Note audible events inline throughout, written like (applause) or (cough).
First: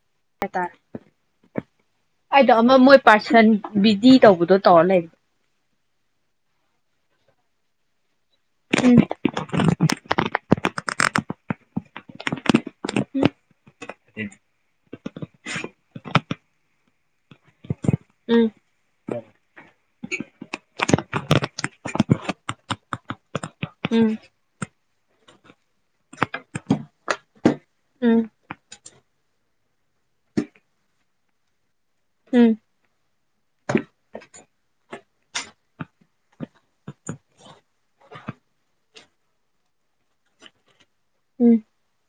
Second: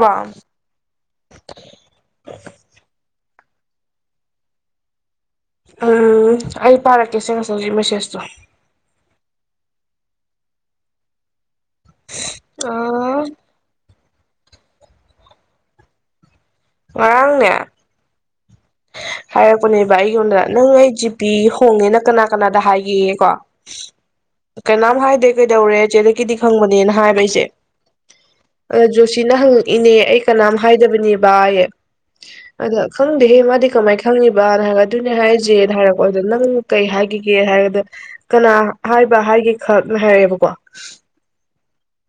ꯕ ꯍꯥꯏꯇꯥꯔꯦ ꯑꯩꯗꯣ ꯑꯃ ꯃꯣꯏ ꯄꯥꯔꯁꯟ ꯕꯤꯖꯤ ꯇꯧꯕꯗꯣ ꯇꯧꯔ ꯂꯩꯔꯦ ꯎꯝ ꯑꯩ ꯄꯥꯔꯛꯀꯦ ꯁꯦ ꯉꯁꯥꯏꯒꯤ ꯃꯦꯁꯦꯁꯖꯇꯣ ꯎꯝ ꯑꯥ (inaudible) ꯉꯔꯥꯡꯅꯦ ꯎꯝ ꯍꯥꯏꯔꯛꯄꯅꯦꯕ ꯑꯩꯉꯣꯟꯗ ꯅꯪ ꯑꯩ ꯖꯤꯄꯤ ꯍꯣꯡꯉꯦꯅ ꯀꯅꯥ ꯀꯅꯥꯗ ꯍꯥꯏꯒꯦꯌꯦ ꯀꯣ ꯎꯝ ꯍꯥꯏꯗꯦ ꯀꯩꯗꯧꯔꯦ ꯆꯦꯂꯛꯀꯤꯗꯤ ꯈꯪꯕꯅꯦꯅ ꯍꯥꯏꯕ ꯑꯩꯁꯦ ꯎꯝ ꯖꯣꯁꯤꯅ ꯍꯪꯉꯛꯏꯅꯦ ꯑꯩ ꯀꯅꯥꯝ ꯍꯥꯏꯗꯕꯅꯦ ꯚꯥꯏꯌꯦ ꯎꯝ ꯑꯗ ꯈꯪꯗꯦꯍꯦ ꯃꯥꯗꯤ ꯀꯃꯥꯏ ꯈꯪꯉꯤꯕꯅ ꯍꯪꯉꯛꯑꯦ ꯑꯗꯨꯅꯦ ꯍꯥꯏꯖꯦ ꯍꯥꯏꯔꯦꯕꯀꯣ ꯅꯪ ꯀꯩ ꯍꯥꯏꯒꯤꯒꯦ ꯍꯥꯏꯔꯒ ꯀꯅꯥ ꯍꯥꯏꯕ ꯍꯥꯏꯒꯦ ꯈꯛꯅ ꯍꯥꯏꯔꯛꯑꯦꯕꯀꯣ ꯎꯝ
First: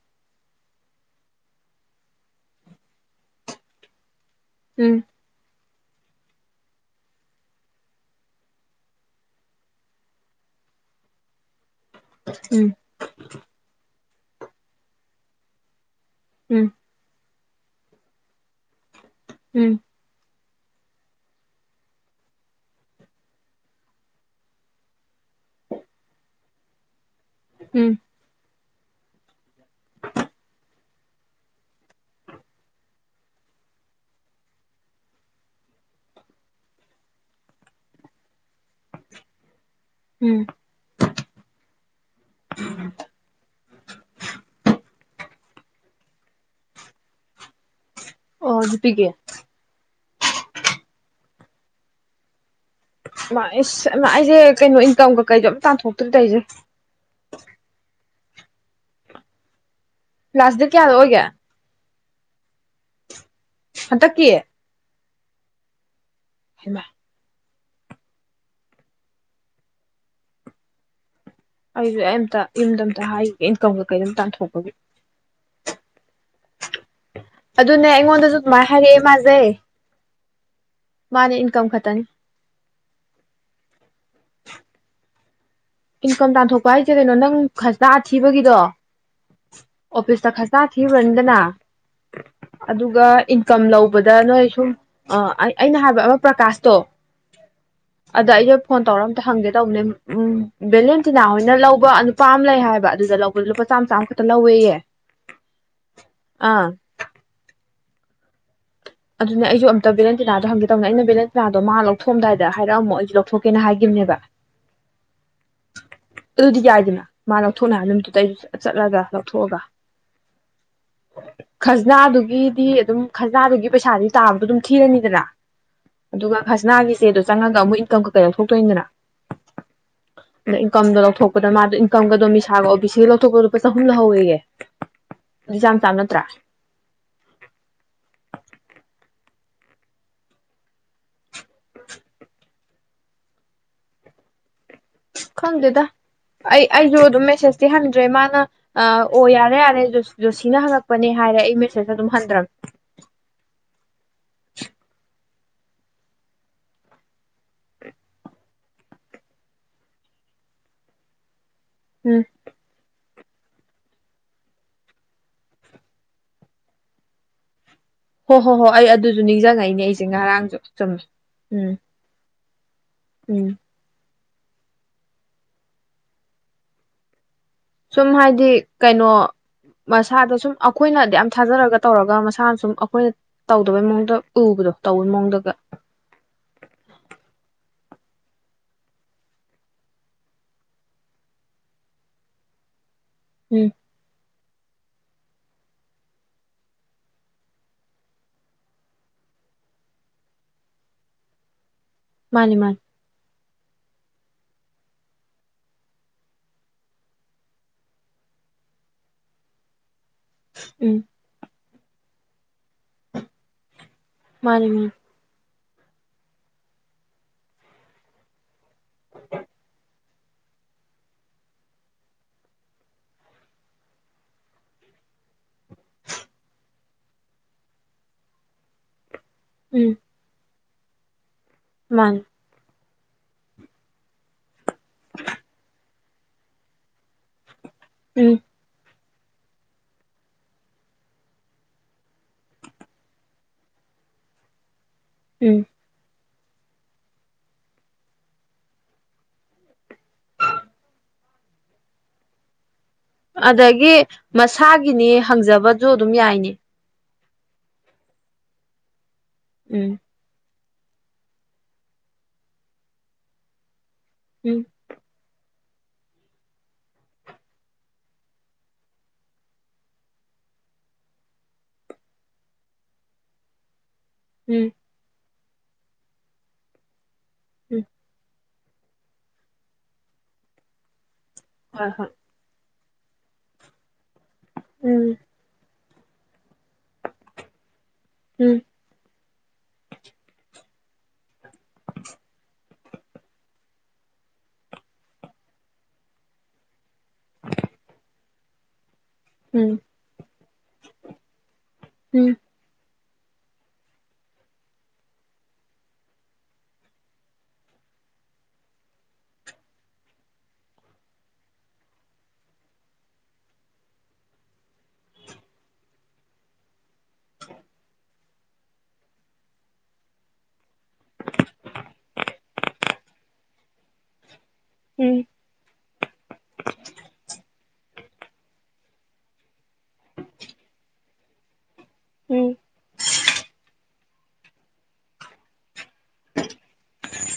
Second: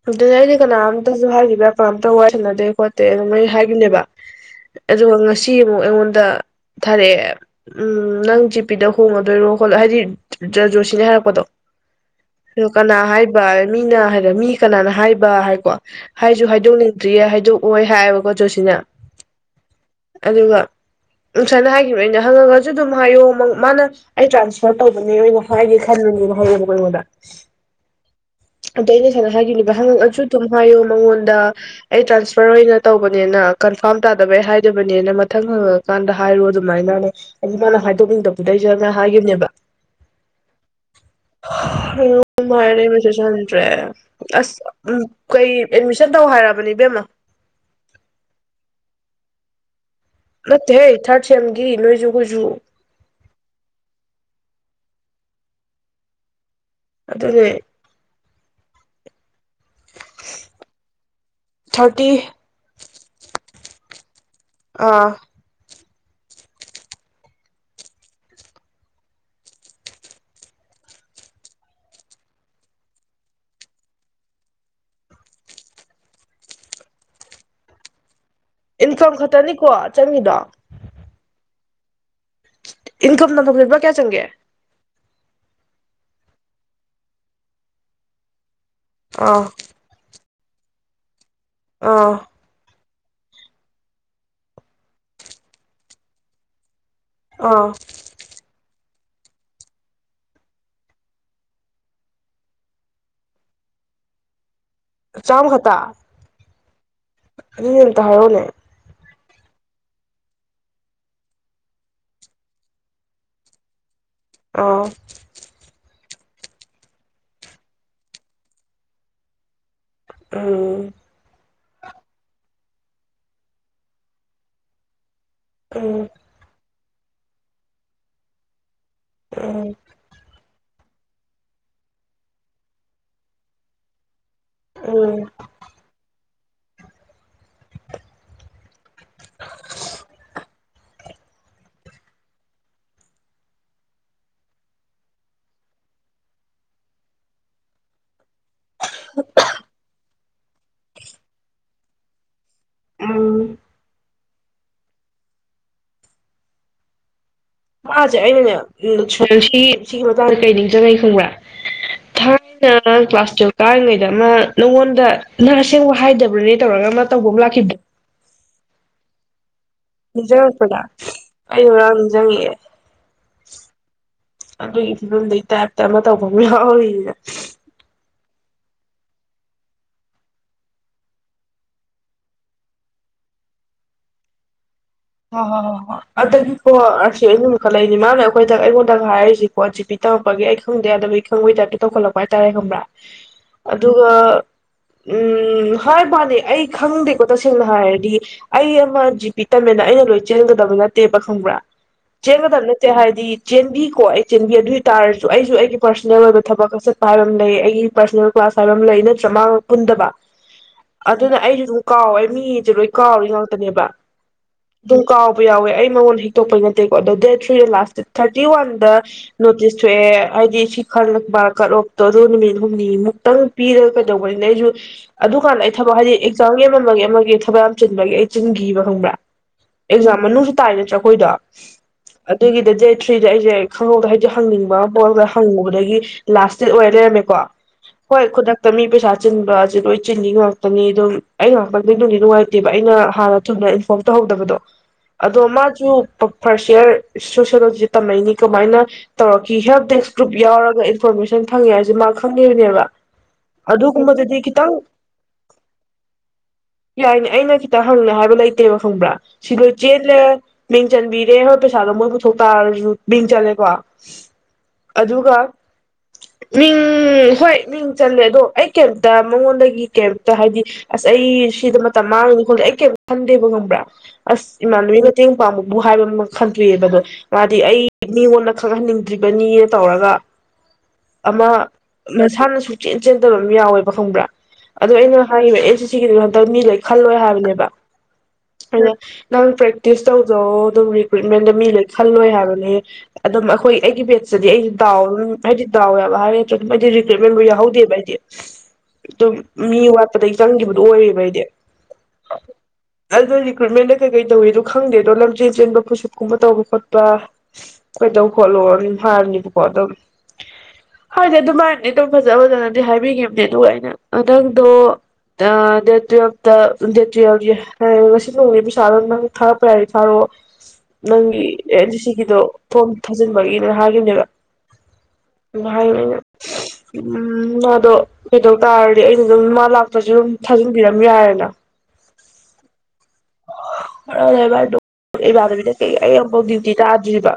ꯑꯗꯨꯗꯩꯗꯤ ꯀꯅꯥꯝꯇꯁꯨ ꯍꯥꯏꯈꯤꯕ꯭ꯔꯥ ꯀꯅꯥꯝꯇ ꯋꯥꯔꯤ ꯁꯥꯟꯅꯗꯦ ꯈꯣꯠꯇꯦ ꯑꯗꯨꯝ ꯑꯩ ꯍꯥꯏꯒꯤꯝꯅꯦꯕ ꯎꯝ ꯑꯗꯨꯒ ꯉꯁꯤ ꯁꯤ ꯌꯦꯡꯉꯣ ꯑꯩꯉꯣꯟꯗ ꯊꯥꯔꯛꯑꯦ ꯎꯝ ꯅꯪ ꯖꯤꯄꯤꯗ ꯍꯣꯡꯉꯗꯣꯏꯔꯣ ꯈꯣꯠꯂꯣ ꯍꯥꯏꯗꯤ ꯖꯣꯁꯤꯅ ꯍꯥꯏꯔꯛꯄꯗꯣ ꯎꯝ ꯀꯥꯟꯅ ꯍꯥꯏꯕ ꯃꯤꯅ ꯍꯥꯏ ꯗ ꯃꯤ ꯀꯅꯥꯅ ꯍꯥꯏꯕ ꯍꯥꯏꯔꯦꯀꯣ ꯍꯥꯏꯖꯨ ꯎꯝ ꯍꯥꯏꯗꯣꯛꯅꯤꯡꯗ꯭ꯔꯤꯌꯦ ꯍꯥꯏꯗꯣꯛ ꯑꯣꯏ ꯍꯥꯏꯌꯦꯕꯀꯣ ꯖꯣꯁꯤꯅ ꯎꯝ ꯑꯗꯨꯒ ꯎꯝ ꯁꯨꯃꯥꯏꯅ ꯍꯥꯏꯒꯤꯕꯅꯦ ꯑꯩꯅ ꯍꯪꯅꯤꯡꯉꯁꯨ ꯑꯗꯨꯝ ꯍꯥꯏꯌꯣ ꯃꯥꯅ ꯑꯩ ꯇ꯭ꯔꯥꯟꯁꯐꯔ ꯇꯧꯕꯅꯦ ꯑꯣꯏꯅ ꯍꯥꯏꯒꯦ ꯈꯟꯕꯅꯦꯅ ꯍꯥꯏꯔꯛꯑꯦꯕꯀꯣ ꯑꯩꯉꯣꯟꯗ ꯎꯝ ꯑꯗꯣ ꯑꯩꯅ ꯁꯥꯏꯅ ꯍꯥꯏꯒꯤꯕꯅꯦꯕ ꯍꯪꯉꯛꯑꯁꯨ ꯑꯗꯨꯝ ꯍꯥꯏꯌꯣ ꯃꯉꯣꯟꯗ ꯑꯩ ꯇ꯭ꯔꯥꯟꯁꯐꯔ ꯑꯣꯏꯅ ꯇꯧꯕꯅꯦꯅ ꯀꯟꯐꯥꯔꯝ ꯇꯥꯗꯕꯩ ꯍꯥꯏꯗꯕꯅꯦꯅ ꯃꯊꯪ ꯍꯪꯉꯛ ꯀꯥꯟꯗ ꯍꯥꯏꯔꯣ ꯑꯗꯨꯃꯥꯏꯅꯅ ꯑꯩꯁꯨ ꯃꯥꯅ ꯍꯥꯏꯗꯣꯛꯅꯤꯡꯗꯕꯗꯨꯗ ꯑꯩꯅ ꯍꯥꯏꯒꯤꯕꯅꯦꯕ ꯎꯝ ꯍꯥ ꯍꯌꯨꯝ ꯍꯥꯏꯔꯦ ꯑꯩ ꯃꯦꯁꯦꯁꯖ ꯍꯟꯗ꯭ꯔꯦ ꯑꯁ ꯎꯝ ꯀꯩ ꯑꯦꯠꯃꯤꯁꯟ ꯇꯧ ꯍꯥꯏꯔꯕꯅꯤ ꯏꯕꯦꯝꯃ ꯑꯣꯖꯤꯄꯤꯒꯤ ꯅꯦꯠꯇꯦꯍꯦ ꯊꯥꯔꯠꯁꯦꯝꯒꯤ ꯅꯣꯏꯁꯨꯑꯈꯣꯏꯁꯨ ꯑꯩꯁꯦ ꯀꯩꯅꯣ ꯏꯟꯀꯝꯒ ꯀꯩꯒ ꯑꯝ ꯇꯥꯟꯊꯣꯛꯇ꯭ꯔꯤ ꯇꯧꯏꯖꯦ ꯑꯗꯨꯅꯦ ꯂꯥꯁꯗꯦꯠ ꯀꯌꯥꯗ ꯑꯣꯏꯒ (unintelligible) ꯍꯟꯇꯛꯀꯤ ꯑꯥ ꯍꯩꯃꯥ ꯑꯩꯖꯨ ꯑꯩꯝꯇ ꯌꯨꯝꯗ ꯑꯃꯇ ꯍꯥꯏꯒꯤꯒꯦ ꯏꯟꯀꯝ ꯀꯩꯀꯩ ꯇꯥꯟꯊꯣꯛꯄꯒꯤ ꯑꯗꯨꯅꯦ ꯑꯩꯉꯣꯟꯗꯖꯨ ꯑꯃꯥꯏ ꯍꯥꯏꯔꯛꯑꯦ ꯏꯟꯀꯝ ꯃꯥꯖꯦ ꯈꯛꯇꯅꯤꯀꯣ ꯆꯪꯉꯤꯗꯣ ꯃꯥꯅꯦ ꯏꯟꯀꯝ ꯈꯛ ꯇꯥꯟ ꯏꯟꯀꯝ ꯇꯥꯟꯊꯣꯛꯄꯖꯦ ꯂꯨꯄꯥ ꯀꯌꯥ ꯆꯪꯒꯦ ꯏꯟꯀꯝ ꯇꯥꯟꯊꯣꯛꯄ ꯍꯥꯏꯖꯦ ꯀꯩꯅꯣ ꯅꯪ ꯈ꯭ꯁꯅꯥ ꯊꯤꯕꯒꯤꯗꯣ ꯑꯥ ꯑꯣꯐꯤꯁ ꯇ ꯈ꯭ꯁ ꯈ꯭ꯁꯅ ꯊꯤꯔꯨꯅꯤꯗꯅꯥ ꯑꯥ ꯑꯗꯨꯒ ꯏꯟꯀꯝ ꯂꯧꯕꯗ ꯅꯣꯏ ꯁꯨꯝ ꯑꯥ ꯑꯩꯅ ꯍꯥꯏꯕ ꯑꯃ ꯄ꯭ꯔꯀꯥꯁꯇꯣ ꯑꯥ ꯑꯗ ꯑꯩꯁꯦ ꯐꯣꯟ ꯇꯧꯔ ꯑꯝꯇ ꯍꯪꯒꯦ ꯇꯧꯕꯅꯦ ꯎꯝ ꯚꯦꯂꯦꯟꯇꯤꯅꯥ ꯍꯣꯏꯅ ꯂꯧꯕ ꯅꯨꯄꯥ ꯑꯃ ꯂꯩ ꯍꯥꯏꯕ ꯑꯗꯨꯗ ꯂꯧꯕꯗ ꯂꯨꯄꯥ ꯆꯥꯝ ꯆꯥꯝꯈꯛꯇ ꯂꯧꯋꯦꯌꯦ ꯆꯥꯝꯃꯥ ꯈꯛꯇ ꯑꯥ ꯑꯗꯨ ꯗꯤꯑꯝꯇ ꯍꯥꯏꯔꯣꯅꯦ ꯑꯗꯨꯅꯦ ꯑꯩꯖꯨ ꯑꯝꯇ ꯕꯦꯂꯦꯟꯇꯤꯅꯥꯗ ꯍꯪꯒꯦ ꯇꯧꯅꯦ ꯑꯩꯅ ꯕꯦꯂꯦꯟꯇꯤꯗꯣ ꯃꯥ ꯂꯧꯊꯣꯛꯑꯝꯗꯥꯏꯗ ꯍꯥꯏꯔꯛꯑꯝꯃꯣ ꯑꯩꯖꯨ ꯂꯧꯊꯣꯛꯀꯦꯅ ꯍꯥꯏꯒꯤꯝꯅꯦꯕ ꯑꯣ ꯑꯗꯨꯗꯤ ꯌꯥꯏꯗꯅ ꯃꯥ ꯂꯧꯊꯣꯛꯅꯤ ꯍꯥꯢꯅ ꯅꯨꯃꯤꯠꯇꯨꯗ ꯑꯩꯖꯨ ꯆꯠꯂꯒ ꯂꯧꯊꯣꯛꯑꯒ ꯎꯝ ꯈ꯭ꯁꯅꯥꯗꯨꯒꯤꯗꯤ ꯑꯗꯨꯝ ꯈ꯭ꯁꯅꯥꯗꯨꯒꯤ ꯄꯩꯁꯥꯗꯤ ꯇꯥꯕꯗꯣ ꯑꯗꯨꯝ ꯊꯤꯔꯅꯤꯗꯅ ꯎꯝ ꯑꯗꯨꯒ ꯈ꯭ꯁꯅꯥꯒꯤ ꯆꯦꯗꯣ ꯆꯪꯉꯒ ꯑꯃꯨꯛ ꯏꯟꯀꯝ ꯀꯩꯀꯥ ꯂꯧꯊꯣꯛꯇꯣꯏꯅꯤꯗꯅ ꯎꯝ ꯏꯟꯀꯝꯗꯣ ꯂꯧꯊꯣꯛꯄꯗ ꯃꯥꯗꯣ ꯏꯟꯀꯝꯒ ꯗꯣꯃꯤꯁꯥꯒ ꯑꯣ ꯕꯤ ꯁꯤꯒ ꯂꯧꯊꯣꯛꯄꯗ ꯂꯨꯄꯥ ꯆꯍꯨꯝ ꯂꯧꯍꯧꯋꯦ ꯌꯦ ꯎꯝ ꯆꯥꯝ ꯆꯥꯝ ꯅꯠꯇ꯭ꯔꯥ ꯈꯪꯗꯦꯗ ꯑꯩ ꯑꯩꯖꯨ ꯑꯗꯨꯝ ꯃꯦꯁꯦꯁꯇꯤ ꯍꯟꯗ꯭ꯔꯦ ꯃꯥꯅ ꯑ ꯑꯣ ꯌꯥꯔꯦ ꯌꯥꯔꯦ ꯖꯣꯁꯤꯅ ꯍꯪꯉꯛꯄꯅꯦ ꯍꯥꯏꯔꯦ ꯑꯩ ꯃꯦꯁꯦꯁ ꯑꯗꯨꯝ ꯍꯟꯗ꯭ꯔꯝ ꯎꯝ ꯃꯥꯁꯦ ꯑꯩꯅꯅꯦ ꯁꯣꯌꯟ ꯁꯤꯒꯤ ꯃꯇꯥꯡꯗ ꯀꯩ ꯅꯤꯡꯖꯅꯦ ꯈꯪꯕ꯭ꯔꯥ ꯎꯝ (unintelligible) ꯀꯥꯔꯤꯉꯩꯗ ꯑꯃ ꯅꯪꯉꯣꯟꯗ ꯅꯪ ꯑꯁꯦꯡꯕ ꯍꯥꯏꯗꯕ꯭ꯔꯅꯦ ꯇꯧꯔꯒ ꯑꯃ ꯇꯧꯕ ꯑꯃ ꯂꯥꯛꯈꯤꯕꯗꯣ ꯍꯣ ꯍꯣ ꯍꯣꯏ ꯑꯩ ꯑꯗꯨꯖꯨ ꯅꯤꯡꯖꯪꯉꯩ ꯅꯤꯡꯖꯪꯉꯛꯄꯗ ꯑꯩꯅ ꯉꯥꯔꯥꯡ ꯅꯤꯡꯖꯪꯉꯛꯑꯦ ꯎꯝ ꯑꯗꯨꯒꯤ ꯐꯤꯕꯝꯗꯩ ꯇꯥꯏꯞꯇ ꯑꯃ ꯇꯧꯕ ꯌꯥꯎꯔꯤꯌꯦ ꯅꯪ ꯁꯨꯝ ꯍꯥꯏꯗꯤ ꯀꯩꯅꯣ ꯃꯁꯥꯗ ꯁꯨꯝ ꯑꯩꯈꯣꯏ ꯑꯗꯥ ꯌꯥꯝ ꯊꯥꯖꯔꯒ ꯇꯧꯔꯒ ꯃꯁꯥꯅ ꯁꯨꯝ ꯑꯩꯈꯣꯏꯅ ꯇꯧꯗꯕꯩ ꯃꯑꯣꯡꯗ ꯎꯕꯗꯣ ꯇꯧꯕꯩ ꯃꯑꯣꯡꯗꯒ ꯍꯣꯪꯍꯣ ꯍꯣꯢ ꯑꯗꯒꯤ ꯀꯣ ꯑꯁꯤ ꯆꯥꯎꯈꯠꯂꯛꯏꯅꯤ ꯃꯥꯅ ꯑꯩꯈꯣꯏꯪ ꯑꯩꯉꯣꯟꯗ ꯍꯥꯏꯔꯤꯁꯤꯀꯣ ꯖꯤ ꯄ ꯇꯝꯃꯛꯄꯒꯤ ꯑꯩ ꯈꯪꯗꯦ ꯑꯗꯨꯕꯨ ꯑꯩ ꯈꯪꯕꯒꯤ ꯇꯥꯏꯞꯇ ꯇꯧꯈꯠꯂꯛꯄ ꯍꯥꯏꯇꯥꯔꯦ ꯈꯪꯕ꯭ꯔꯥ ꯎꯝ ꯑꯗꯨꯒ ꯎꯝ ꯍꯥꯏ ꯕꯥ ꯋꯥꯅꯤ ꯑꯩ ꯈꯪꯗꯦꯀꯣ ꯇꯁꯦꯡꯅ ꯍꯥꯏꯔꯗꯤ ꯑꯩ ꯑꯃ ꯖꯤ ꯄꯤ ꯇꯝꯃꯦ ꯑꯩꯅ ꯂꯣꯏ ꯆꯦꯟꯒꯗꯕ ꯅꯠꯇꯦꯕ ꯈꯪꯕ꯭ꯔꯥ ꯃꯥꯅꯤ ꯆꯦꯟꯒꯗꯕ ꯃꯥꯅꯤ ꯅꯠꯇꯦ ꯍꯥꯏꯗꯤ ꯆꯦꯟꯕꯤꯀꯣ ꯑꯩ ꯆꯦꯟꯕꯤ ꯑꯗꯨ ꯑꯣꯏꯇꯥꯥꯔꯁꯨ ꯑꯩꯁꯨ ꯑꯩꯒꯤ ꯄꯥꯔꯁꯣꯅꯦꯜ ꯑꯣꯏꯕ ꯊꯕꯛ ꯀ ꯆꯠꯄ ꯍꯥꯏꯕ ꯑꯃ ꯂꯩ ꯑꯩꯒꯤ ꯄꯔꯁꯣꯅꯦꯜ ꯀ꯭ꯂꯥꯁ ꯍꯥꯏꯕ ꯑꯃ ꯂꯩ ꯅꯠꯇ꯭ꯔ ꯃꯥꯒ ꯄꯨꯟꯗꯕ ꯎꯝ ꯑꯗꯨꯅ ꯑꯩꯒꯤꯖꯨ ꯀꯥꯎꯋꯦ ꯃꯤꯁꯦ ꯂꯣꯏ ꯀꯥꯎꯔꯤ ꯉꯥꯛꯇꯅꯦꯕ ꯃꯥꯟꯅꯤ ꯃꯥꯟꯅꯤ ꯑꯗꯨꯝ ꯀꯥꯎꯕ ꯌꯥꯎꯋꯦ ꯑꯩ ꯃꯉꯣꯟ ꯍꯤꯛꯇꯣꯛꯄꯩ ꯅꯠꯇꯦꯀꯣ ꯑꯣ ꯗꯦꯠ ꯊ꯭ꯔꯤꯗ ꯂꯥꯁ ꯊꯥꯔꯇꯤ ꯋꯥꯟ ꯗ ꯅꯣꯇꯤꯁ ꯊꯣꯛꯑꯦ ꯍꯥꯏꯗꯤ ꯁꯤ ꯈꯜꯂꯛꯄ ꯀꯠ ꯑꯣꯐꯇꯣ ꯑꯗꯨ ꯅꯨꯃꯤꯠ ꯍꯨꯝꯅꯤꯃꯨꯛꯇꯪ ꯄꯤꯔꯒ ꯀꯩꯗꯧꯕꯅꯤꯅ ꯑꯩꯁꯨ ꯑꯗꯨꯀꯥꯟꯗ ꯑꯩ ꯊꯕꯛ ꯍꯥꯏꯗꯤ ꯑꯦꯛꯖꯥꯝ ꯌꯦꯃꯃꯒ ꯑꯃꯒꯤ ꯊꯕꯛ ꯌꯥꯝ ꯆꯤꯟꯕꯒꯤ ꯑꯩ ꯆꯤꯟꯈꯤꯕ ꯈꯪꯕ꯭ꯔꯥ ꯎꯝ ꯑꯦꯛꯖꯥꯝ ꯃꯅꯨꯡꯁꯨ ꯇꯥꯏꯔꯦ ꯑꯩꯈꯣꯏꯗꯣ ꯃꯥꯅꯤ ꯑꯗꯨꯒꯤꯗ ꯊ꯭ꯔꯤꯗ ꯑꯩꯁꯦ ꯈꯪꯍꯧꯗ ꯍꯥꯏꯗꯤ ꯍꯪꯅꯤꯡꯕ ꯕꯣꯜ ꯈꯔ ꯍꯪꯉꯨꯕꯗꯒꯤ ꯂꯥꯁꯗꯦꯠ ꯑꯣꯏꯔ ꯂꯩꯔꯝꯃꯦ ꯀꯣ ꯍꯣꯏ ꯎꯝ ꯈꯨꯗꯛꯇ ꯃꯤ ꯄꯩꯁꯥ ꯆꯤꯟꯕ ꯑꯁꯤ ꯂꯣꯏ ꯆꯤꯟꯅꯤ ꯉꯥꯛꯇꯅꯤ ꯑꯗꯨꯝ ꯑꯩ ꯉꯥꯛꯇꯗꯗꯨꯅꯨꯡꯗꯤ ꯅꯨꯡꯉꯥꯏꯇꯦꯕ ꯑꯩꯅ ꯍꯥꯟꯅ ꯊꯨꯅ ꯏꯟꯐꯣꯝ ꯇꯧꯍꯧꯗꯕꯗꯣ ꯑꯗꯣ ꯎꯝ ꯃꯥꯁꯨ ꯐꯥꯔꯁ ꯏꯌꯥꯔ ꯁꯣꯁꯤꯌꯣꯂꯣꯖꯤ ꯇꯝꯃꯛꯅꯤ ꯀꯃꯥꯏꯅ ꯇꯧꯔꯛꯈꯤ ꯍꯦꯜꯞ ꯗꯦꯛꯁ ꯒ꯭ꯔꯨꯞ ꯌꯥꯎꯔꯒ ꯏꯟꯐꯣꯔꯃꯦꯁꯟ ꯐꯪꯉꯦ ꯍꯥꯏꯁꯦ ꯃꯥ ꯈꯪꯉꯤꯕꯅꯦꯕ ꯑꯗꯒꯤ ꯑꯗꯨꯒꯨꯝꯕꯗꯨꯗꯤ ꯈꯤꯇꯪ ꯃꯁꯥꯒꯤꯅꯤ ꯍꯪꯖꯕꯁꯨ ꯑꯗꯨꯝ ꯌꯥꯏꯅꯤ ꯌꯥꯏꯅꯦ ꯑꯩꯅ ꯈꯤꯇ ꯍꯪꯉꯦ ꯍꯥꯏꯕ ꯂꯩꯇꯦꯕ ꯈꯥꯪꯕ꯭ꯔꯥ ꯎꯝ ꯁꯤꯂꯣꯏꯆꯦꯟꯂꯦ ꯃꯤꯡ ꯆꯟꯕꯤꯔꯦ ꯍꯣꯏ ꯄꯩꯁꯥꯗꯣ ꯃꯣꯏ ꯄꯨꯊꯣꯛ ꯇꯥꯔꯁꯨ ꯃꯤꯡ ꯆꯜꯂꯦꯀꯣ ꯎꯝ ꯑꯗꯨꯒ ꯃꯤꯡ ꯍꯣꯏ ꯃꯤꯡ ꯆꯜꯂꯦ ꯑꯗꯣ ꯑꯩ ꯀꯩꯝꯇ ꯃꯉꯣꯟꯗꯒꯤ ꯀꯩꯝꯇ ꯍꯥꯏꯗꯤ ꯑꯁ ꯑꯩ ꯁꯤꯗ ꯃꯇꯝ ꯃꯥꯡꯉꯤꯅ ꯈꯣꯂꯦ ꯑꯩ ꯀꯩꯝꯇ ꯈꯟꯗꯦꯕꯃ ꯕ꯭ꯔ ꯑꯁ ꯎꯝ ꯏꯃꯅꯕꯤ ꯃꯇꯦꯡ ꯄꯥꯡꯕꯕꯨ ꯍꯥꯏꯕ ꯑꯃ ꯈꯟꯗꯣꯏꯏꯑꯕ ꯑꯗꯣ ꯃꯗꯤ ꯑꯩ ꯎꯝ ꯃꯤꯉꯣꯟꯗ ꯈꯔꯍꯟꯅꯤꯡꯗ꯭ꯔꯤꯕꯅꯤꯅ ꯇꯧꯔꯒ ꯑꯃ ꯍꯣꯏ ꯍꯣꯏ ꯃꯁꯥꯅꯁꯨ ꯆꯦꯟ ꯆꯦꯟꯗꯕ ꯑꯃ ꯌꯥꯎꯋꯦꯕ ꯗꯣ ꯈꯪꯕ꯭ꯔꯥ ꯑꯗꯣ ꯎꯝ ꯑꯩꯅ ꯍꯥꯏꯔꯤꯕ ꯑꯦꯅꯁꯤ ꯁꯤꯒꯤꯗꯤ ꯍꯟꯇꯛ ꯃꯤ ꯂꯣꯏ ꯈꯜꯂꯣꯏ ꯍꯥꯏꯕꯅꯦꯕ ꯎꯝ ꯑꯩꯅ ꯅꯪ ꯄ꯭ꯔꯦꯛꯇꯤꯁ ꯇꯧꯗꯣ ꯗꯨ ꯔꯤꯄ꯭ꯔꯤ ꯃꯦꯟꯗ ꯃꯤꯂꯣꯢ ꯈꯜꯂꯣꯏ ꯍꯥꯏꯕꯅꯦ ꯑꯗꯨꯝ ꯑꯩꯈꯣꯏ ꯑꯩꯒꯤ ꯕꯦꯠꯇꯗꯤ ꯑꯩꯒꯤ ꯗꯥꯎ ꯑꯗꯨꯝ ꯍꯥꯏꯗꯤ ꯗꯥꯎ ꯌꯥꯕ ꯍꯥꯏꯗ꯭ꯔ ꯑꯗꯨꯝ ꯑꯩꯗꯤ ꯔꯤꯀ꯭ꯔꯨꯠꯃꯦꯟꯕꯨ ꯌꯥꯎꯍꯧꯗꯦꯕ ꯑꯩꯗꯤ ꯑꯗꯨꯝ ꯎꯝ ꯎꯝ ꯃꯤ ꯋꯥꯠꯄꯗꯒꯤ ꯆꯪꯈꯤꯕꯗꯨ ꯑꯣꯏꯌꯦꯕ ꯑꯩꯗꯤ ꯑꯗꯨ ꯔꯤꯀ꯭ꯔꯨꯏꯃꯦꯟꯗ ꯀꯩ ꯀꯩ ꯇꯧꯋꯤꯗꯣ ꯈꯪꯗꯦ ꯑꯗꯣ ꯂꯝꯖꯦꯟ ꯆꯦꯟꯕ ꯄꯨꯁꯞꯀꯨꯝꯕ ꯇꯧꯕ ꯈꯣꯠꯄ ꯀꯩꯗꯧ ꯈꯣꯠꯂꯣ ꯑꯗꯨꯝ ꯍꯥꯏꯔꯅꯤꯕꯀꯣ ꯑꯗꯨꯝ ꯍꯥꯏꯗꯤ ꯑꯗꯨꯃꯥꯏꯅꯗꯤ ꯑꯗꯨꯝ ꯐꯖ ꯐꯖꯅꯗꯤ ꯍꯥꯏꯕꯤꯈꯤꯕꯅꯦ ꯑꯗꯨꯒ ꯑꯩꯅ ꯅꯪꯗꯣ ꯗꯦꯠ ꯇꯨꯋꯜꯞꯇ ꯗꯦꯠ ꯇꯨꯋꯜꯌꯦ ꯑꯥ ꯉꯥꯁꯤ ꯅꯣꯡꯃꯒꯤ ꯄꯩꯁꯥꯗꯣ ꯅꯪ ꯊꯥꯔꯛꯄ ꯌꯥꯏꯔꯗꯤ ꯊꯥꯔꯛꯑꯣ ꯅꯪꯒꯤ ꯑꯦ ꯗꯤ ꯁꯤꯒꯤꯗꯣ ꯐꯣꯔꯝ ꯊꯥꯖꯤꯟꯕꯒꯤꯅꯦ ꯍꯥꯏꯒꯤꯕꯅꯦꯕ ꯎꯝ ꯃꯥꯢ ꯎꯝ ꯃꯗꯣ ꯀꯩꯗꯧ ꯇꯥꯔꯗꯤ ꯑꯩꯅ ꯑꯗꯨꯝ ꯃꯥ ꯂꯥꯛꯇ꯭ꯔꯥꯁꯨ ꯑꯗꯨꯝ ꯊꯥꯖꯤꯟꯕꯤꯔꯝ ꯌꯥꯔꯦꯅ ꯎꯝ ꯍꯣꯔꯥ ꯂꯩꯔꯕ ꯑꯗꯨꯝ ꯢꯃꯥꯟꯅꯕꯤꯅ ꯀꯩ ꯑꯩ ꯑꯃꯝꯕꯨꯛ ꯗ꯭ꯌꯨꯇꯤ ꯇꯥꯗ꯭ꯔꯤꯕ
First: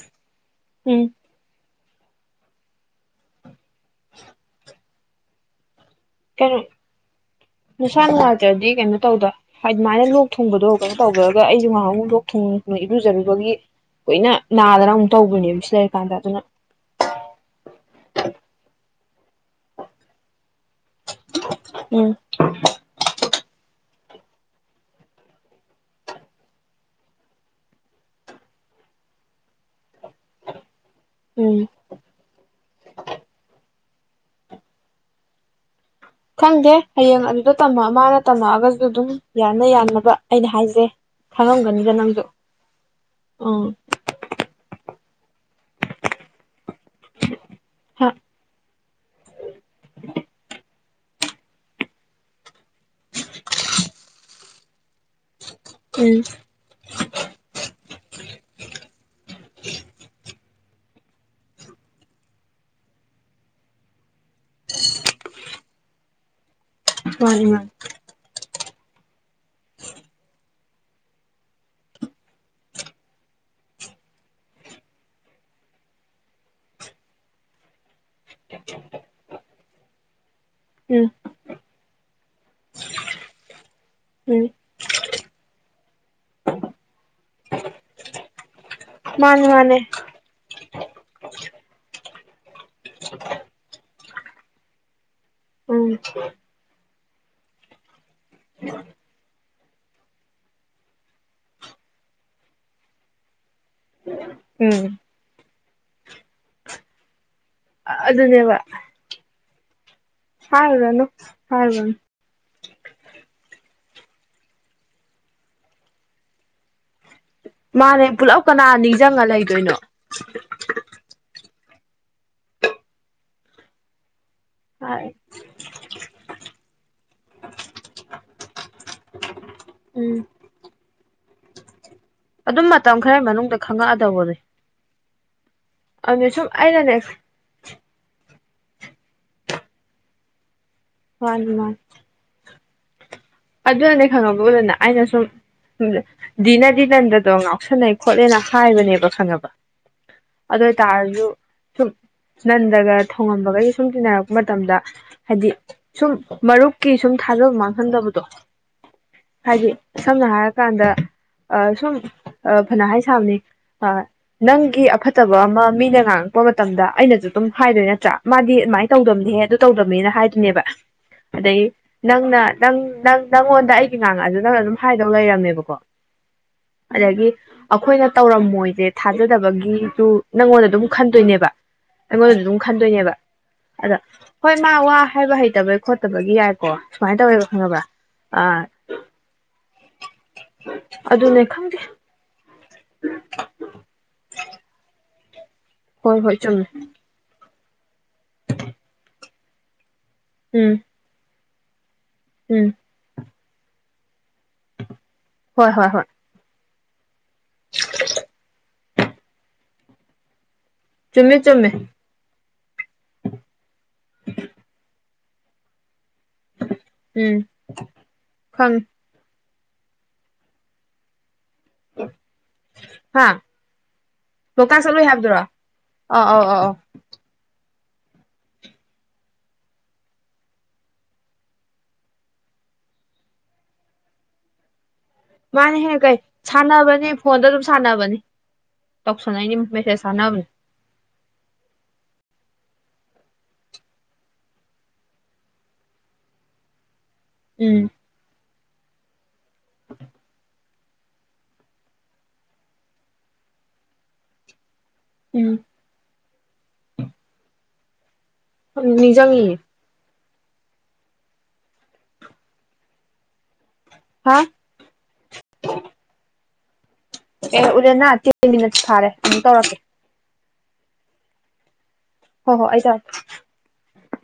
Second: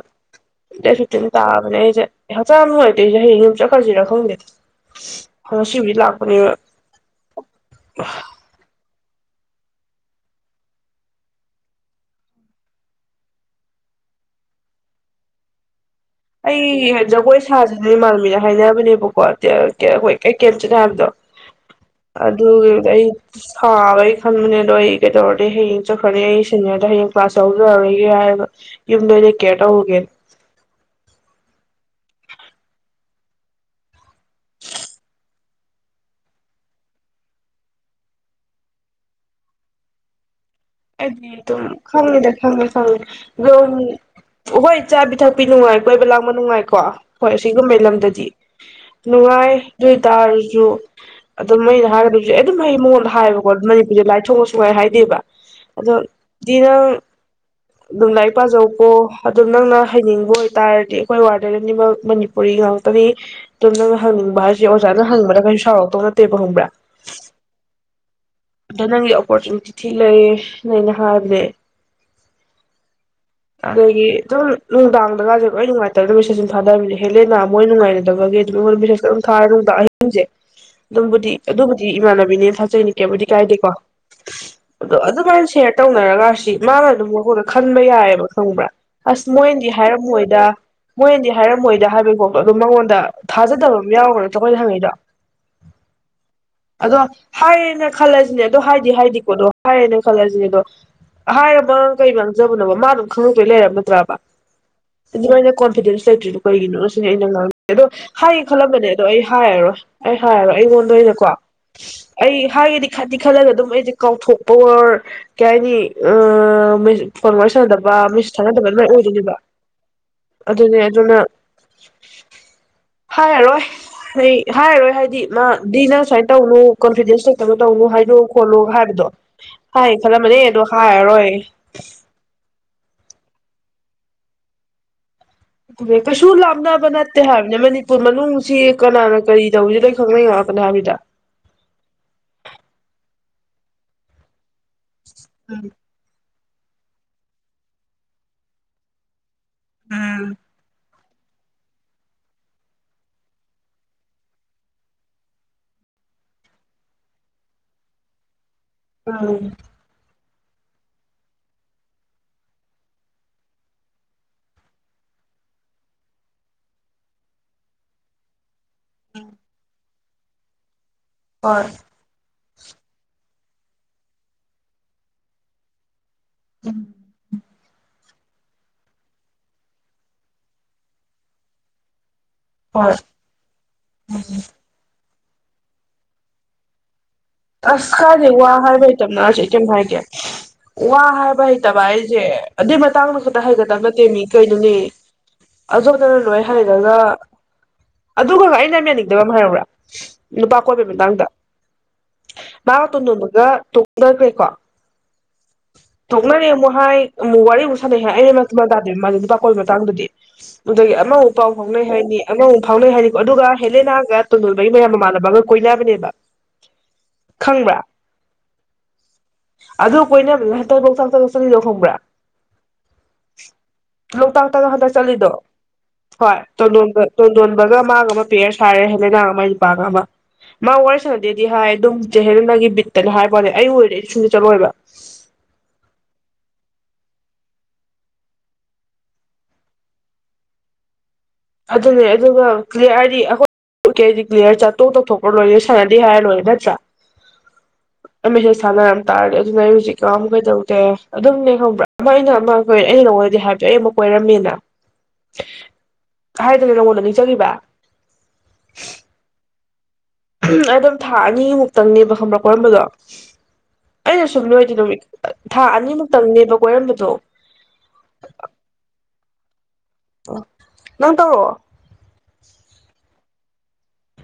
ꯗꯦꯠ ꯎꯝ ꯐꯤꯐꯇꯤꯟꯗ ꯇꯥꯕꯅꯦ ꯑꯩꯖꯦ ꯍꯛꯆꯥꯡ ꯅꯨꯡꯉꯥꯢꯇꯦ ꯑꯩꯖꯦ ꯍꯥꯌꯦꯡ ꯍꯨꯝ ꯆꯠ ꯈ꯭ꯔꯖꯤꯔ ꯈꯪꯗꯦ ꯍꯣꯢ ꯀꯩꯅꯣ ꯅꯁꯥ ꯅꯨꯡꯉꯥꯢꯇ꯭ꯔꯥꯗꯤ ꯀꯩꯅꯣ ꯇꯧꯗ ꯍꯥꯏꯗꯤ ꯑꯗꯨꯃꯥꯏꯅ ꯂꯣꯛ ꯊꯨꯡꯕꯗꯣ ꯀꯩꯅꯣ ꯇꯧꯗ꯭ꯔꯥꯒ ꯑꯩꯁꯨ ꯉꯥꯍꯟꯃꯨꯛ ꯂꯣꯛ ꯊꯨꯡꯉꯦ ꯏꯔꯨꯖꯔꯨꯕꯒꯤ ꯀꯨꯏꯅ ꯅꯥꯗꯅ ꯑꯃꯨꯛ ꯇꯧꯕꯅꯦꯕ ꯁꯦꯛ ꯑꯩ ꯖꯒꯣꯏ ꯁꯥꯁꯤꯅꯦ ꯢꯃꯥꯥꯟꯅꯕꯤꯒ ꯍꯥꯏꯅꯕꯅꯦꯕꯀꯣ ꯇꯌꯥ ꯀꯌꯥ ꯍꯣꯏ ꯀꯩ ꯀꯦꯠꯆꯠ ꯍꯥꯏꯕꯗꯣ ꯎꯝ ꯑꯗꯨꯒꯤ ꯑꯩ ꯁꯥꯕꯩ ꯈꯟꯕꯅꯦ ꯑꯗꯣ ꯑꯩ ꯀꯩꯗꯧꯔꯗꯤ ꯍꯌꯦꯡ ꯆꯠꯈ꯭ꯔꯅꯤ ꯑꯩ ꯁꯦꯅꯤꯌꯔꯗ ꯍꯌꯦꯡ ꯀ꯭ꯂꯥꯁ ꯌꯥꯎꯖꯔꯔꯣꯏꯒꯦ ꯍꯥꯏꯔꯒ ꯌꯨꯝꯗ ꯑꯣꯏꯅ ꯀꯦꯌꯔ ꯇꯧꯔꯨꯒꯦ ꯎꯝ ꯈꯪꯗꯦ ꯍꯌꯦꯡ ꯑꯗꯨꯗ ꯇꯝꯕ ꯑꯃꯥ ꯃꯥꯅ ꯇꯝꯃꯛꯑꯒꯁꯨ ꯑꯗꯨꯝ ꯌꯥꯅ ꯌꯥꯅꯕ ꯑꯩꯅ ꯍꯥꯏꯁꯦ ꯑꯩꯗꯤꯗꯨꯝ ꯈꯪꯉꯝꯒꯅꯤꯗ ꯅꯪꯁꯨ ꯈꯪꯗꯦ ꯈꯪꯉꯦ ꯈꯪꯉꯦ ꯎꯝ ꯔꯨꯝ ꯍꯣꯏ ꯆꯥꯕꯤ ꯊꯛꯄꯤ ꯅꯨꯡꯉꯥꯏ ꯀꯣꯏꯕ ꯂꯥꯡꯕ ꯅꯨꯡꯉꯥꯏꯀꯣ ꯍꯣꯏ ꯁꯤꯒꯨꯝꯕꯩ ꯃꯦꯝꯗꯗꯤ ꯅꯨꯡꯉꯥꯏ ꯑꯗꯨ ꯑꯣꯏꯇꯥꯔꯁꯨ ꯑꯗꯨꯝ ꯑꯩꯅ ꯍꯥꯏꯒꯗꯣꯢꯁꯦ ꯑꯩ ꯑꯗꯨꯝ ꯑꯩ ꯃꯉꯣꯟꯗ ꯍꯥꯏꯌꯦꯕꯀꯣ ꯃꯅꯤꯄꯨꯔꯁꯦ ꯂꯥꯏ ꯊꯣꯡꯑꯣ ꯁꯨꯨꯡꯍꯥꯏ ꯍꯥꯏꯗꯦꯕ ꯑꯗꯣ ꯎꯝ ꯗꯤꯌꯔ ꯑꯗꯨꯝ ꯂꯥꯏꯔꯤꯛ ꯄꯥꯖꯧꯀꯣ ꯑꯗꯨꯝ ꯅꯪꯅ ꯍꯩꯅꯤꯡꯕ ꯑꯣꯏꯇꯥꯔꯗꯤ ꯑꯩꯈꯣꯏ ꯋꯥꯔꯗꯔ ꯑꯅꯤꯃꯛ ꯃꯅꯤꯄꯨꯔꯤ ꯉꯥꯛꯇꯅꯤ ꯑꯗꯨꯝ ꯅꯪꯅ ꯍꯪꯅꯤꯡꯕ ꯍꯥꯏꯁꯦ ꯑꯣꯖꯥꯅ ꯍꯪꯅꯤꯡꯕꯗ ꯀꯩꯁꯨ ꯁꯥꯎꯔꯛꯇꯧ ꯅꯠꯇꯦꯕ ꯈꯪꯕ꯭ꯔꯥ ꯃꯟꯅꯦ ꯃꯥꯟꯅꯦ ꯑꯗ ꯅꯪꯒꯤ ꯑꯣꯄꯣꯔꯆꯨꯅꯤꯇꯤ ꯊꯤ ꯂꯩꯌꯦꯅ ꯑꯩꯅ ꯍꯥꯏꯕꯁꯦ ꯑꯗꯒꯤ ꯑꯗꯨꯝ ꯅꯨꯡꯗꯥꯡꯗꯒꯁꯦ ꯂꯣꯏ ꯅꯨꯡꯉꯥꯏꯇꯕꯅ ꯃꯦꯁꯦꯁ ꯑꯗꯨꯝ ꯊꯥꯅꯕꯤꯅꯦ ꯍꯦꯜꯂꯦꯅꯥ ꯃꯣꯏ ꯅꯨꯡꯉꯥꯏꯅꯗꯕꯒꯤ ꯑꯗꯨꯝ ꯑꯩꯉꯣꯟꯗ ꯃꯦꯁꯦꯖ ꯑꯗꯨꯝ ꯊꯥꯔꯦ ꯅꯨꯡꯗꯥꯡ ꯑꯍꯤꯡꯁꯦ ꯎꯝ ꯑꯗꯨꯝꯕꯨꯗꯤ ꯑꯗꯨꯕꯨꯗꯤ ꯗꯤ ꯏꯃꯥꯟꯅꯕꯤꯅꯦ ꯊꯥꯖꯩꯅꯤ ꯀꯦꯝꯕꯨꯗꯤ ꯀꯥꯏꯗꯦꯀꯣ ꯎꯝ ꯑꯗꯣ ꯑꯗꯨꯃꯥꯏꯅ ꯁꯦꯌꯔ ꯇꯧꯅꯔꯒ ꯁꯤ ꯃꯥꯅ ꯑꯗꯨꯝ ꯃꯈꯈꯣꯏꯗ ꯈꯟꯕ ꯌꯥꯏꯑꯕ ꯈꯪꯕ꯭ꯔꯥ ꯑꯁ ꯃꯥꯅꯦ ꯃꯣꯏꯅꯗꯤ ꯃꯥꯅꯦ ꯍꯥꯏꯔꯝꯃꯣꯏꯗ ꯃꯣꯏꯅꯗꯤ ꯍꯥꯏꯔꯝꯃꯣꯏꯗ ꯍꯥꯏꯕꯩꯀꯣꯕ ꯑꯗꯨꯝ ꯃꯉꯣꯟꯗ ꯊꯥꯖꯗꯕ ꯑꯃ ꯌꯥꯎꯒ꯭ꯔꯥ ꯑꯩꯈꯣꯏꯗ ꯍꯪꯉꯩꯗꯣ ꯎꯝ ꯑꯗꯣ ꯍꯥꯏꯌꯦꯅ ꯈꯜꯂꯁꯤꯅꯦ ꯑꯗꯣ ꯍꯥꯏꯗꯤ ꯍꯥꯏꯗꯤꯀꯣ ꯑꯣ ꯍꯥꯏꯔꯦꯅ ꯈꯜꯂꯁꯤꯅꯦ ꯑꯗꯣ ꯍꯥꯏꯔꯃ ꯀꯩ ꯃꯥꯡꯖꯕꯅꯣ ꯃꯥ ꯑꯗꯨꯝ ꯈꯪꯉꯛꯇꯣꯏ ꯂꯩꯔꯕ ꯅꯠꯇ꯭ꯔꯕ ꯎꯝ ꯑꯗꯨꯃꯥꯏꯅ ꯀꯣꯟꯐꯤꯗꯦꯟꯁ ꯂꯩꯇ꯭ꯔꯤꯗ ꯀꯒꯤꯅꯣ ꯁꯤꯅꯦ ꯑꯩꯅ ꯑꯗꯣ ꯍꯥꯏꯌꯦ ꯑꯗꯨꯅꯦꯕ ꯈꯜꯂꯝꯕꯅꯦ ꯑꯗꯣ ꯑꯩ ꯍꯥꯏꯔꯔꯣꯏ ꯑꯩ ꯍꯥꯏꯔꯣ ꯑꯩꯉꯣꯟꯗ ꯍꯥꯏꯔꯨꯔꯅꯨ ꯑꯣꯏꯅꯀꯣ ꯍꯥꯏꯔꯨꯔꯅꯨ ꯑꯩ ꯍꯥꯏꯗꯤ ꯈꯪꯗꯤ ꯈꯜꯂꯒ ꯑꯗꯨꯝ ꯑꯩꯁꯦ ꯀꯥꯎꯊꯣꯛꯄ ꯑꯣꯔ ꯀꯩ ꯍꯥꯏꯅꯤ ꯑꯥ ꯃꯦ ꯐꯣꯟ ꯋꯥꯔꯤ ꯁꯥꯟꯅꯗꯕ ꯃꯥꯅꯦ ꯃꯤꯁꯨ ꯄꯨꯂꯞ ꯊꯥꯟꯅꯗꯕ ꯀꯅꯥ ꯑꯗꯨ ꯃꯥꯏ ꯅꯤꯡꯁꯤꯡꯉ ꯑꯣꯏꯗꯣꯏꯅꯦꯕ ꯂꯩꯗꯣꯏꯅꯣ ꯑꯗꯨꯅꯦ ꯑꯗꯨꯅ ꯍꯥꯔꯔꯣꯏ ꯑꯩ ꯍꯥꯏꯔꯣꯏ ꯍꯥꯏꯗꯤ ꯎꯝ ꯃꯥ ꯅ ꯁꯨꯃꯥꯏ ꯇꯧꯅꯨ ꯀꯣꯟꯐꯤꯗꯦꯟꯁꯦ ꯇ ꯇꯧꯅꯨ ꯍꯥꯏꯗꯣꯛꯑꯣ ꯈꯣꯠꯂꯣ ꯍꯥꯏꯕꯗꯣ ꯍꯥꯏ ꯈꯜꯂꯝꯃꯅꯦ ꯑꯗꯣ ꯍꯥꯏꯔꯔꯣꯏ ꯑꯗꯨꯝ ꯃꯇꯝ ꯈꯔ ꯃꯅꯨꯡꯗ ꯈꯪꯉꯛꯑꯗꯧꯕꯅꯦ ꯑꯗꯨ ꯀꯩꯁꯨ ꯑꯗꯨꯅꯦ ꯁꯨꯝ ꯂꯥꯞꯅꯕ ꯑꯩꯅꯅꯦ ꯅꯠꯇꯦ ꯍꯥꯏꯕꯅꯦ ꯃꯅꯤꯄꯨꯔ ꯃꯅꯨꯡ ꯁꯤ ꯀꯅꯥꯅ ꯀꯔꯤ ꯇꯧꯔꯤꯁꯤ ꯅꯣꯏ ꯈꯪꯅꯉꯛꯇꯅꯤ ꯍꯥꯏꯕꯅꯤꯗ ꯃꯥꯟꯅꯤ ꯃꯥꯟꯅꯤ ꯑꯗꯨ ꯑꯅꯦ ꯈꯪꯉꯅꯕ ꯀꯣꯅ ꯑꯩ ꯅꯁꯨꯨꯝ ꯎꯝ ꯗꯤꯅꯗꯤ ꯅꯟꯗꯗꯣ ꯉꯥꯎꯁꯟꯅꯩ ꯈꯣꯠꯂꯦꯅ ꯍꯥꯏꯕꯅꯦꯕ ꯈꯪꯉꯕ ꯎꯝ ꯑꯗꯨꯏ ꯇꯥꯔꯁꯨ ꯑꯗꯨ ꯁꯨꯝ ꯅꯟꯗꯒ ꯊꯣꯉꯝꯕꯒꯒꯤ ꯁꯨꯝ ꯇꯤꯟꯅꯔꯛꯄ ꯃꯇꯝꯗ ꯍꯥꯏꯗꯤ ꯁꯨꯝ ꯃꯔꯨꯞꯀꯤ ꯁꯨꯝ ꯊꯥꯖꯕ ꯃꯥꯡꯍꯟꯗꯕ ꯗꯣ ꯎꯝ ꯁꯝꯅ ꯍꯥꯏꯔꯀꯥꯟꯗ ꯁꯨꯝ ꯐꯥꯅ ꯍꯥꯏ ꯁꯥꯕꯅꯤ ꯅꯪꯒꯤ ꯑꯐꯠꯇꯕ ꯑꯃ ꯃꯤꯅ ꯉꯥꯡꯉꯛꯄ ꯃꯇꯝꯗ ꯑꯩꯅꯁꯨ ꯑꯗꯨꯝ ꯍꯥꯏꯗꯣꯏ ꯅꯠꯇ꯭ꯔꯥ ꯃꯥꯗꯤ ꯑꯗꯨꯃꯥꯏꯅ ꯇꯧꯗꯝꯅꯤꯍꯦ ꯑꯗꯨ ꯇꯧꯗꯝꯅꯤꯅ ꯍꯥꯏꯗꯣꯏꯅꯦꯕ ꯑꯗꯩ ꯍꯣꯏ ꯅꯪꯅ ꯅꯪ ꯅꯪ ꯅꯪꯉꯣꯟꯗ ꯑꯩꯒꯤ ꯉꯥꯡꯉꯛꯑ ꯑꯗꯨ ꯅꯪꯅ ꯑꯗꯨꯝ ꯍꯥꯏꯗꯧ ꯂꯩꯔꯝꯃꯦꯕꯀꯣ ꯑꯗꯒꯤ ꯑꯩꯈꯣꯏꯅ ꯇꯧꯔꯝꯃꯣꯏꯁꯦ ꯊꯥꯖꯗꯕꯒꯤꯖꯨ ꯅꯪꯉꯣꯟꯗ ꯑꯗꯨꯝ ꯈꯟꯗꯣꯏꯅꯦꯕ ꯑꯩꯉꯣꯟꯗ ꯑꯗꯨꯝ ꯍꯣꯏ ꯈꯟꯗꯣꯏꯅꯦꯕ ꯑꯗ ꯍꯣꯏ ꯃꯥ ꯋꯥ ꯍꯥꯏꯕ ꯍꯩꯇꯕꯒꯤ ꯈꯣꯠꯇꯕꯒꯤ ꯌꯥꯏꯀꯣ ꯁꯨꯃꯥꯏ ꯇꯧꯋꯦꯕ ꯈꯪꯉꯕ ꯑꯁ ꯀꯥꯏꯗꯩ ꯋꯥ ꯍꯥꯏꯕ ꯍꯩꯇꯕꯅ ꯍꯥꯏꯁꯦ ꯑꯩ ꯀꯩꯝ ꯍꯥꯏꯒꯦ ꯋꯥ ꯑꯗꯨꯅꯦ ꯍꯥꯏꯕ ꯈꯪꯗꯦ ꯍꯩꯇꯕ ꯍꯥꯏꯁꯦ ꯑꯗꯨꯏ ꯃꯇꯥꯡꯗ ꯈꯛꯇ ꯍꯥꯏꯒꯗꯕ ꯅꯠꯇꯦ ꯃꯤ ꯀꯩꯅꯣꯅꯦ ꯍꯣꯏ ꯑꯗꯣꯝꯗꯅ ꯍꯣꯏ ꯂꯣꯏ ꯆꯨꯝꯃꯦ ꯍꯩꯔꯒ ꯑꯗꯨꯒ ꯑꯩꯅ ꯌꯥꯅꯤꯡꯗꯕ ꯑꯃ ꯍꯥꯏꯔꯛꯎꯔ ꯅꯨꯄꯥ ꯎꯝ ꯀꯣꯏꯕꯩ ꯃꯇꯥꯡꯗ ꯎꯝ ꯃꯥꯒ ꯇꯣꯟꯗꯣꯟꯕ ꯒ ꯇꯣꯛꯅꯒ꯭ꯔꯦ ꯀꯣ ꯍꯣꯏ ꯍꯣꯏ ꯍꯣꯏ ꯇꯣꯛꯅꯔꯦ ꯃꯣꯢ ꯍꯥꯏ ꯑꯃꯨꯛ ꯋꯥꯔꯤ ꯑꯃꯨꯛ ꯁꯥꯟꯅꯩ ꯍꯥꯏ ꯑꯩ ꯃꯦꯟ ꯇꯥꯗꯦ ꯃꯥ ꯅꯨꯄꯥ ꯀꯣꯏꯕꯩ ꯃꯇꯥꯡꯗꯗꯤ ꯑꯗꯨꯒꯤ ꯑꯃ ꯃꯨꯛ ꯆꯨꯝꯃꯦ ꯄꯥꯎ ꯆꯨꯝꯃꯦ ꯐꯥꯎꯅꯩ ꯍꯥꯏꯅꯤ ꯑꯃꯃꯨꯛ ꯐꯥꯎꯅꯩ ꯍꯥꯏꯅꯤꯀꯣ ꯑꯗꯨꯒ ꯍꯦꯂꯦꯅꯥꯒ ꯇꯣꯟꯗꯣꯜꯕꯒꯤ ꯃꯌꯥꯝ ꯃꯃꯥꯅ ꯕꯥ ꯀꯣꯏꯅꯥꯕꯅꯦꯕ ꯎꯝ ꯈꯪꯏ ꯑꯗꯨ ꯀꯣꯏꯅꯕꯗꯨ ꯍꯟꯗꯛ ꯂꯣꯛꯇꯥꯛꯇꯒ ꯆꯠ ꯈꯡꯕ꯭ꯔꯥ ꯍꯥ ꯂꯣꯛꯇꯥꯛꯇꯥꯒ ꯂꯣꯛꯇꯥꯛ ꯍꯟꯇꯛ ꯆꯠꯂꯨꯏ ꯆꯠꯂꯤꯗꯣ ꯍꯥꯏꯕꯗꯨꯔꯣ ꯑꯧ ꯑꯧ ꯑꯧ ꯑꯧ ꯇꯣꯟꯗꯣꯟ ꯇꯣꯟꯗꯣꯟꯕ ꯒ ꯃꯥꯒ ꯑꯃ ꯄꯦꯌꯔ ꯁꯥꯔꯦ ꯂꯩꯅꯥꯒ ꯃꯥꯢ ꯅꯨꯄꯥꯒ ꯑꯃ ꯃꯥ ꯋꯥꯔꯤ ꯁꯥꯟꯅꯗꯦꯗꯤ ꯍꯥꯏ ꯑꯗꯨꯝ ꯍꯦꯟꯕꯒꯤ ꯕꯤꯠꯇꯅꯦ ꯍꯥꯏꯕꯋꯥꯅꯦ ꯑꯩ ꯑꯣꯏꯔꯗꯤ ꯨꯁꯨꯡꯆꯠ ꯆꯠꯂꯣꯏꯕ ꯅꯦ ꯐꯣꯟꯗ ꯑꯗꯨꯝ ꯁꯥꯟꯅꯕꯅꯤ ꯇꯧꯁꯟꯅꯩꯩꯅꯤ ꯃꯦꯁꯦꯖ ꯊꯟꯅꯕꯅꯦ ꯑꯗꯨꯅꯦ ꯑꯗꯨꯒ ꯀ꯭ꯂꯤꯌꯥꯔ ꯍꯥꯏꯗꯤ ꯑꯩꯈꯣꯏ ꯍꯥꯏꯗꯤ ꯀ꯭ꯂꯤꯌꯥꯔ ꯆꯥꯠ ꯇꯣꯛ ꯇꯧꯊꯣꯛꯈ꯭ꯔ ꯂꯣꯏꯔꯦ ꯁꯥꯟꯅꯗꯦ ꯍꯥꯏꯔ ꯂꯣꯏꯔꯦ ꯅꯠꯇ꯭ꯔꯥ ꯎꯝ ꯁꯥꯟꯅꯔꯝ ꯇꯥꯔꯗꯤ ꯑꯗꯨꯅ ꯑꯩ ꯍꯧꯖꯤꯛ ꯉꯥꯎꯒꯦ ꯇꯧꯏ ꯑꯗꯨꯝꯅꯦ ꯈꯪꯕ꯭ꯔꯥ ꯑꯃ ꯑꯩꯅ ꯑꯃ ꯑꯩ ꯅꯉꯣꯟꯗꯗꯤ ꯍꯥꯏꯕꯗꯣ ꯑꯩ ꯑꯃ ꯀꯣꯢꯔꯝꯃꯦꯅ ꯎꯝ ꯍꯥꯏꯗꯅ ꯅꯉꯣꯟꯗ ꯅꯤꯡꯁꯤꯡꯉꯤꯕ ꯅꯤꯡꯖꯪꯉꯤꯌꯦ ꯎ ꯑꯩ ꯑꯗꯨꯝ ꯊꯥ ꯑꯅꯤꯃꯨꯛꯇꯪꯅꯦꯕ ꯈꯪꯕ꯭ꯔꯥ ꯀꯣꯢꯔꯝꯕꯗꯣ ꯑꯩꯅ ꯍꯥ ꯁꯨꯝ ꯂꯣꯏꯗꯤ ꯅꯨꯃꯤꯠ ꯊꯥ ꯑꯅꯤ ꯃꯨꯛꯇꯪꯅꯦꯕ ꯀꯣꯏꯔꯝꯕ ꯑꯦ ꯎꯔꯦꯅꯥ ꯇꯦꯟ ꯃꯤꯅꯠ ꯐꯥꯔꯦ ꯑꯃꯨꯛ ꯇꯧꯔꯛꯀꯦ ꯅꯪ ꯇꯧꯔꯛꯑꯣ ꯍꯣ ꯍꯣ ꯑꯩ (inaudible)